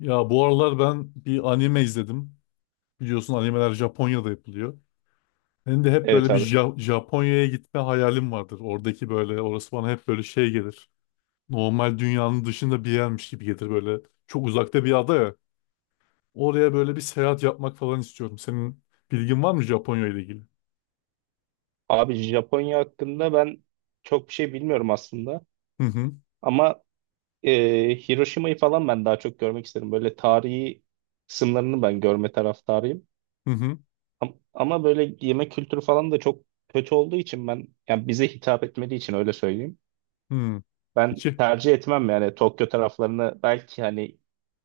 Ya bu aralar ben bir anime izledim. Biliyorsun animeler Japonya'da yapılıyor. Benim de hep Evet böyle bir abi. Japonya'ya gitme hayalim vardır. Oradaki böyle orası bana hep böyle şey gelir. Normal dünyanın dışında bir yermiş gibi gelir böyle. Çok uzakta bir ada ya. Oraya böyle bir seyahat yapmak falan istiyorum. Senin bilgin var mı Japonya ile ilgili? Abi Japonya hakkında ben çok bir şey bilmiyorum aslında. Hı hı. Ama Hiroşima'yı falan ben daha çok görmek isterim. Böyle tarihi kısımlarını ben görme taraftarıyım. Hı hı. Ama böyle yemek kültürü falan da çok kötü olduğu için ben yani bize hitap etmediği için öyle söyleyeyim. Hı. Ben İki. tercih etmem yani Tokyo taraflarını belki hani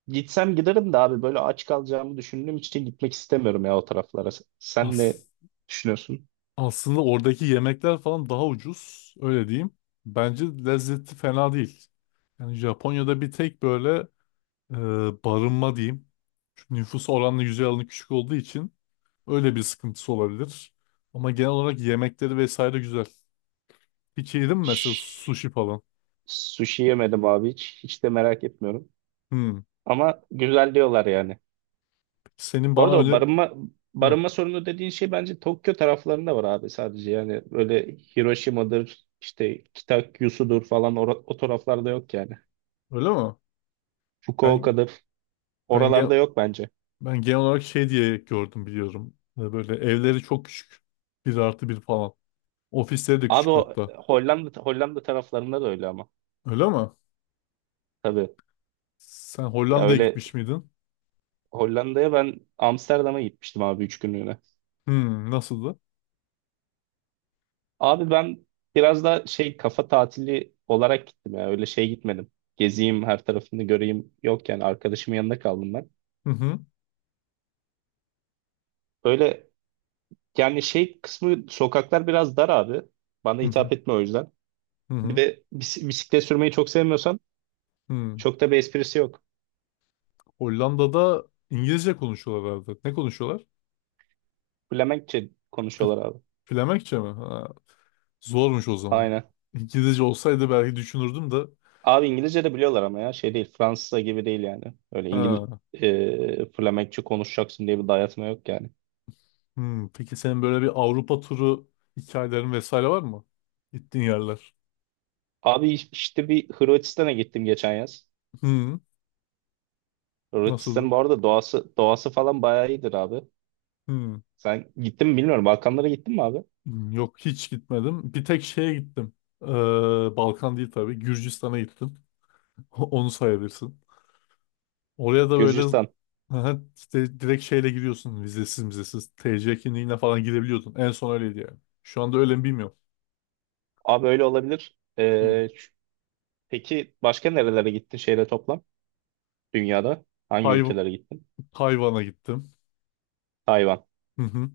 gitsem giderim de abi böyle aç kalacağımı düşündüğüm için gitmek istemiyorum ya o taraflara. Sen ne As düşünüyorsun? aslında oradaki yemekler falan daha ucuz. Öyle diyeyim. Bence lezzeti fena değil. Yani Japonya'da bir tek böyle e, barınma diyeyim. Çünkü nüfus oranla yüzey alanı küçük olduğu için öyle bir sıkıntısı olabilir. Ama genel olarak yemekleri vesaire güzel. Hiç yedin mi mesela sushi falan? Sushi yemedim abi hiç. Hiç de merak etmiyorum. Hmm. Ama güzel diyorlar yani. Peki senin Bu bana arada o öyle... barınma Ha, barınma sorunu dediğin şey bence Tokyo taraflarında var abi sadece. Yani böyle Hiroşima'dır, işte Kitakyusu'dur falan o taraflarda yok yani. öyle mi? Ben, Fukuoka'dır. ben, gen- Oralarda yok bence. Ben genel olarak şey diye gördüm biliyorum. Böyle evleri çok küçük. Bir artı bir falan. Ofisleri de Abi küçük o hatta. Hollanda Hollanda taraflarında da öyle ama. Öyle mi? Tabii. Sen Ya Hollanda'ya öyle gitmiş miydin? Hollanda'ya ben Amsterdam'a gitmiştim abi 3 günlüğüne. Hmm, nasıldı? Abi ben biraz da şey kafa tatili olarak gittim ya. Öyle şey gitmedim. Gezeyim her tarafını göreyim. Yok yani arkadaşımın yanında kaldım ben. Hı hı. Öyle yani şey kısmı sokaklar biraz dar abi. Bana Hı hı. hitap etme o yüzden. Hı Bir hı. de bisiklet sürmeyi çok sevmiyorsan Hı. çok da bir esprisi yok. Hollanda'da İngilizce konuşuyorlar herhalde. Ne konuşuyorlar? Flemenkçe Fl- konuşuyorlar abi. Flemenkçe mi? Ha, zormuş o zaman. Aynen. İngilizce olsaydı belki düşünürdüm de. Abi İngilizce de biliyorlar ama ya şey değil. Fransızca gibi değil yani. Öyle Ha, Flemenkçe konuşacaksın diye bir dayatma yok yani. hmm. Peki senin böyle bir Avrupa turu hikayelerin vesaire var mı? Gittiğin yerler. Abi işte bir Hırvatistan'a gittim geçen yaz. Hmm. Nasıldı? Hırvatistan'ın bu arada doğası doğası falan bayağı iyidir abi. Hmm. Sen gittin mi bilmiyorum. Balkanlara gittin mi abi? Hmm, yok hiç gitmedim. Bir tek şeye gittim. Ee, Balkan değil tabii. Gürcistan'a gittim. Onu sayabilirsin. Oraya da böyle Gürcistan. aha, işte direkt şeyle giriyorsun vizesiz vizesiz. TC kimliğine falan girebiliyordun. En son öyleydi yani. Şu anda öyle mi bilmiyorum. Abi öyle olabilir. Hı. Peki başka nerelere gittin şeyle toplam? Dünyada hangi Tay- ülkelere gittin? Tayvan'a gittim. Tayvan. Hı hı.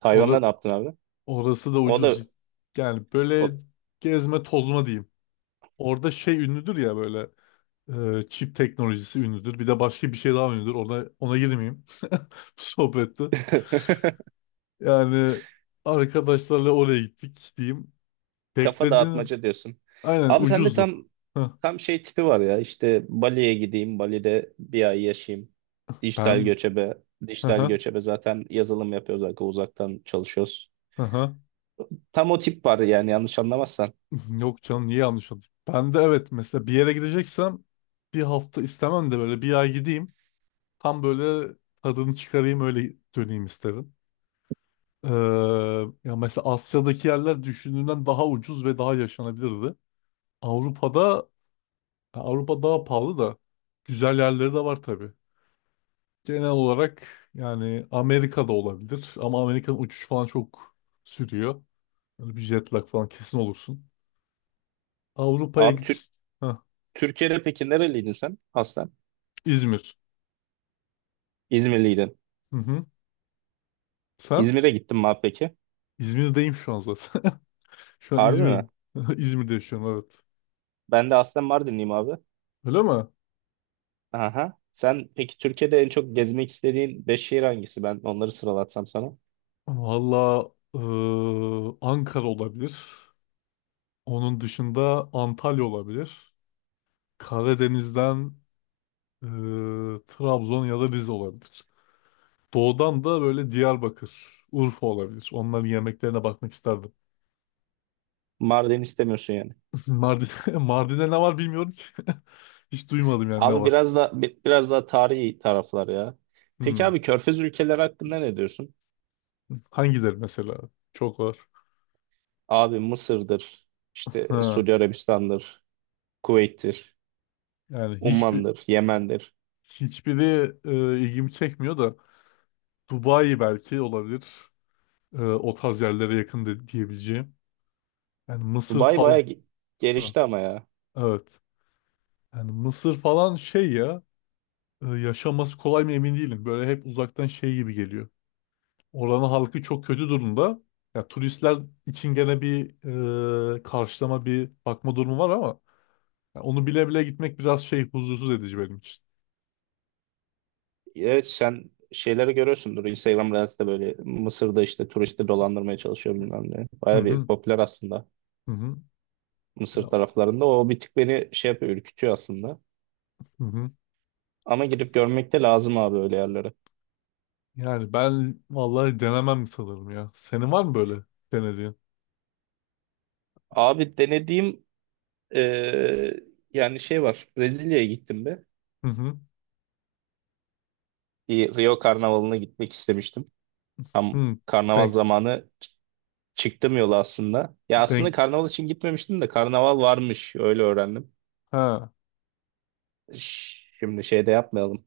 Tayvan'da Ora- ne yaptın abi? Orası da O da ucuz. Yani o... böyle gezme tozma diyeyim. Orada şey ünlüdür ya böyle çip teknolojisi ünlüdür. Bir de başka bir şey daha ünlüdür. Ona girmeyeyim. Bu sohbette. Yani arkadaşlarla oraya gittik diyeyim. kafa Beklediğini dağıtmaca diyorsun. aynen Abi sende ucuzdu. tam Heh, tam şey tipi var ya. İşte Bali'ye gideyim, Bali'de bir ay yaşayayım. Dijital ben göçebe, hı dijital hı, göçebe zaten yazılım yapıyoruz, arka uzaktan çalışıyoruz. hı hı. Tam o tip var yani yanlış anlamazsan. Yok canım niye yanlış oldu? Ben de evet mesela bir yere gideceksem bir hafta istemem de böyle bir ay gideyim. Tam böyle tadını çıkarayım öyle döneyim isterim. Ee, Ya mesela Asya'daki yerler düşündüğümden daha ucuz ve daha yaşanabilirdi. Avrupa'da Avrupa daha pahalı da güzel yerleri de var tabii. Genel olarak yani Amerika'da olabilir ama Amerika'nın uçuş falan çok sürüyor. Böyle bir jet lag falan kesin olursun. Avrupa'ya Abi git. Türkiye'de peki nereliydin sen? Aslen. İzmir. İzmirliydin. Hı hı. Sen? İzmir'e gittin mi abi peki? İzmir'deyim şu an zaten. Şu an Harbi mi? İzmir'im. İzmir'de yaşıyorum evet. Ben de aslen Mardinliyim abi. Öyle mi? Aha. Sen peki Türkiye'de en çok gezmek istediğin 5 şehir hangisi? Ben onları sıralatsam sana. Valla Ankara olabilir. Onun dışında Antalya olabilir. Karadeniz'den eee, Trabzon ya da Rize olabilir. Doğudan da böyle Diyarbakır, Urfa olabilir. Onların yemeklerine bakmak isterdim. Mardin istemiyorsun yani. Mardin, Mardin'de ne var bilmiyorum ki. Hiç duymadım yani ne Abi var. biraz da biraz daha tarihi taraflar ya. Peki Hmm. abi Körfez ülkeleri hakkında ne diyorsun? Hangileri mesela? Çok var. Abi Mısır'dır, işte Ha. Suudi Arabistan'dır, Kuveyt'tir, Yani hiçbir Umman'dır, Yemen'dir. Hiçbiri ilgimi çekmiyor da Dubai belki olabilir. E, o tarz yerlere yakın, diyebileceğim. Yani Mısır Dubai bayağı falan. Ha, gelişti ama ya. evet. Yani Mısır falan şey ya yaşaması kolay mı emin değilim. Böyle hep uzaktan şey gibi geliyor. Oranın halkı çok kötü durumda. Ya turistler için gene bir karşılama bir bakma durumu var ama ya onu bile bile gitmek biraz şey huzursuz edici benim için. Evet sen şeyleri görüyorsundur. Instagram Reels'te böyle Mısır'da işte turisti dolandırmaya çalışıyor bilmem ne. Hı Baya bir hı. popüler aslında Hı hı. Mısır Ya, taraflarında. O bir tık beni şey yapıyor, ürkütüyor aslında. hı hı. Ama gidip görmek de lazım abi öyle yerlere. Yani ben vallahi denemem sanırım ya. Senin var mı böyle denediğin? Abi denediğim eee, yani şey var. Brezilya'ya gittim be. Hı hı. Bir Rio Karnavalı'na gitmek istemiştim. Tam Hı. karnaval Denk, zamanı çıktım yola aslında. Ya aslında denk. karnaval için gitmemiştim de karnaval varmış öyle öğrendim. Ha. Şimdi şey de yapmayalım.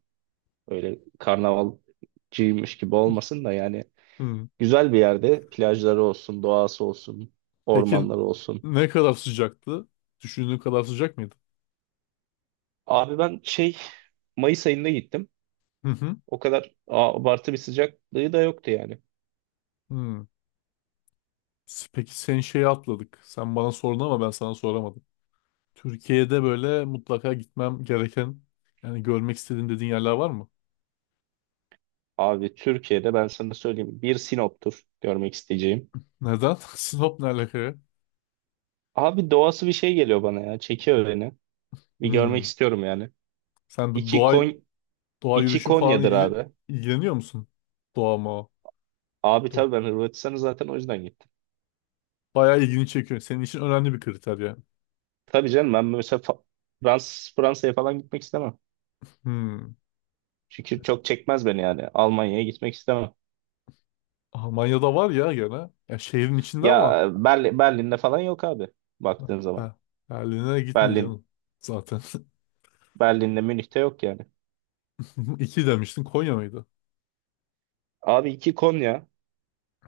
Öyle karnavalcıymış gibi olmasın da yani Hı. güzel bir yerde plajları olsun, doğası olsun, Peki ormanları olsun. ne kadar sıcaktı? Düşündüğün kadar sıcak mıydı? Abi ben şey Mayıs ayında gittim. Hı hı. O kadar abartı bir sıcaklığı da yoktu yani. Hı. Peki sen şeyi atladık. Sen bana sordun ama ben sana soramadım. Türkiye'de böyle mutlaka gitmem gereken yani görmek istediğin dediğin yerler var mı? Abi Türkiye'de ben sana söyleyeyim bir Sinop'tur görmek isteyeceğim. Neden? Sinop ne alaka ya? Abi doğası bir şey geliyor bana ya. Çekiyor beni. Bir görmek Hı. istiyorum yani. Sen bu İki doğa Kon doğa iki yürüyüşü falan Konya'dır ilgili abi. ilgileniyor musun? Doğa mı? Abi tabii ben Hırvatistan'ı zaten o yüzden gittim. Bayağı ilgini çekiyor. Senin için önemli bir kriter ya. Tabii canım ben mesela Fransa'ya falan gitmek istemem. Hmm. Çünkü çok çekmez beni yani. Almanya'ya gitmek istemem. Almanya'da var ya gene. Ya şehrin içinde ama Ya Berlin, Berlin'de falan yok abi baktığın zaman. Be- Berlin'e gitme Berlin canım. Zaten. Berlin'de Münih'te yok yani. İki demiştin Konya mıydı? Abi iki Konya.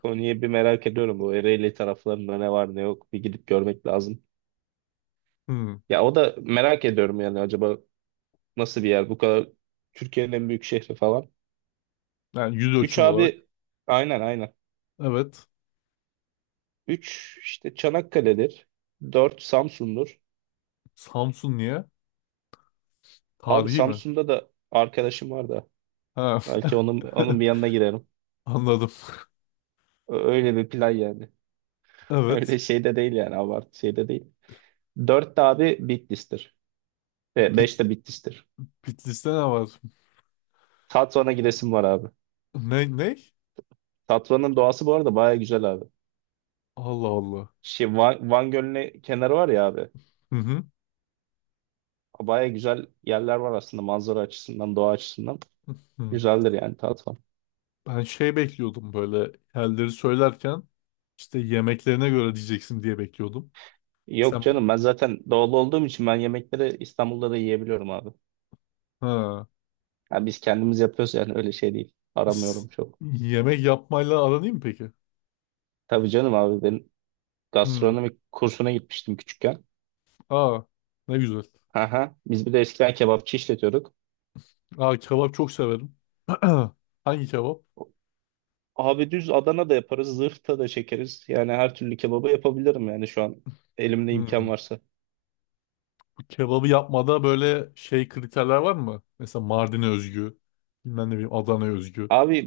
Konya'yı bir merak ediyorum. Bu Ereğli taraflarında ne var ne yok bir gidip görmek lazım. Hmm. Ya o da merak ediyorum yani acaba nasıl bir yer bu kadar Türkiye'nin en büyük şehri falan. Yani yüz Üç ölçüm olarak. abi aynen aynen. Evet. Üç işte Çanakkale'dir. Dört Samsun'dur. Samsun niye? Abi Tarihi mi? Samsun'da da arkadaşım var da. Ha. Belki onun bir yanına girerim. Anladım. Öyle bir plan yani. Öyle Evet. şey de değil yani abartı şey de değil. Dört de abi Bitlis'tir. Ve Bit beş de Bitlis'tir. Bitlis'te ne var? Tatvan'a gidesim var abi. Ne? Ne? Tatvan'ın doğası bu arada baya güzel abi. Allah Allah. Şey, Van Gölü'nün kenarı var ya abi. Hı hı. Baya güzel yerler var aslında manzara açısından, doğa açısından. Hı. Güzeldir yani Tatvan. Ben şey bekliyordum böyle yerleri söylerken işte yemeklerine göre diyeceksin diye bekliyordum. Yok Sen canım ben zaten doğulu olduğum için ben yemekleri İstanbul'da da yiyebiliyorum abi. ha. Yani biz kendimiz yapıyoruz yani öyle şey değil. S- Aramıyorum çok. Yemek yapmayla aran iyi mi peki? Tabii canım abi ben Hmm. gastronomi kursuna gitmiştim küçükken. Aa, ne güzel. Aha, biz bir de eskiden kebapçı işletiyorduk. Aa, kebap çok severim. Hangi kebap? Abi düz Adana da yaparız, zırhta da çekeriz. Yani her türlü kebabı yapabilirim yani şu an elimde imkan Hmm. varsa. Bu kebabı yapmada böyle şey kriterler var mı? Mesela Mardin'e özgü, bilmem ne bileyim Adana'ya özgü. Abi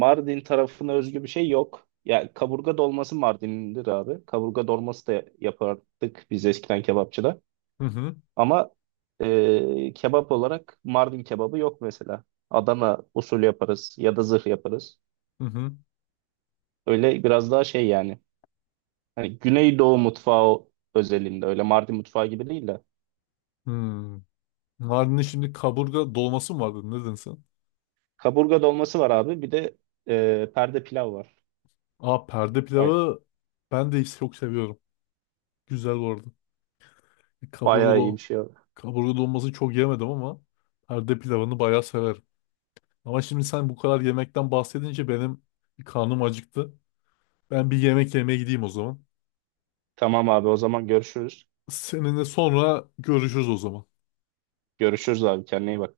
Mardin tarafına özgü bir şey yok. Ya kaburga dolması Mardin'dir abi. Kaburga dolması da yapardık biz eskiden kebapçıda. Hı hı, Ama kebap olarak Mardin kebabı yok mesela. Adana usulü yaparız ya da zırh yaparız. hı hı. Öyle biraz daha şey yani. Hani Güneydoğu mutfağı özelinde öyle Mardin mutfağı gibi değil de. Hmm. Mardin'in şimdi kaburga dolması mı vardı? Ne dedin sen? Kaburga dolması var abi bir de perde pilav var. Aa, perde Ay, pilavı ben de çok seviyorum. Güzel bu arada. E, Kaburga, bayağı iyi bir do şey abi. Kaburga dolmasını çok yemedim ama perde pilavını bayağı severim. Ama şimdi sen bu kadar yemekten bahsedince benim bir karnım acıktı. Ben bir yemek yemeye gideyim o zaman. Tamam abi o zaman görüşürüz. Seninle sonra görüşürüz o zaman. Görüşürüz abi kendine iyi bak.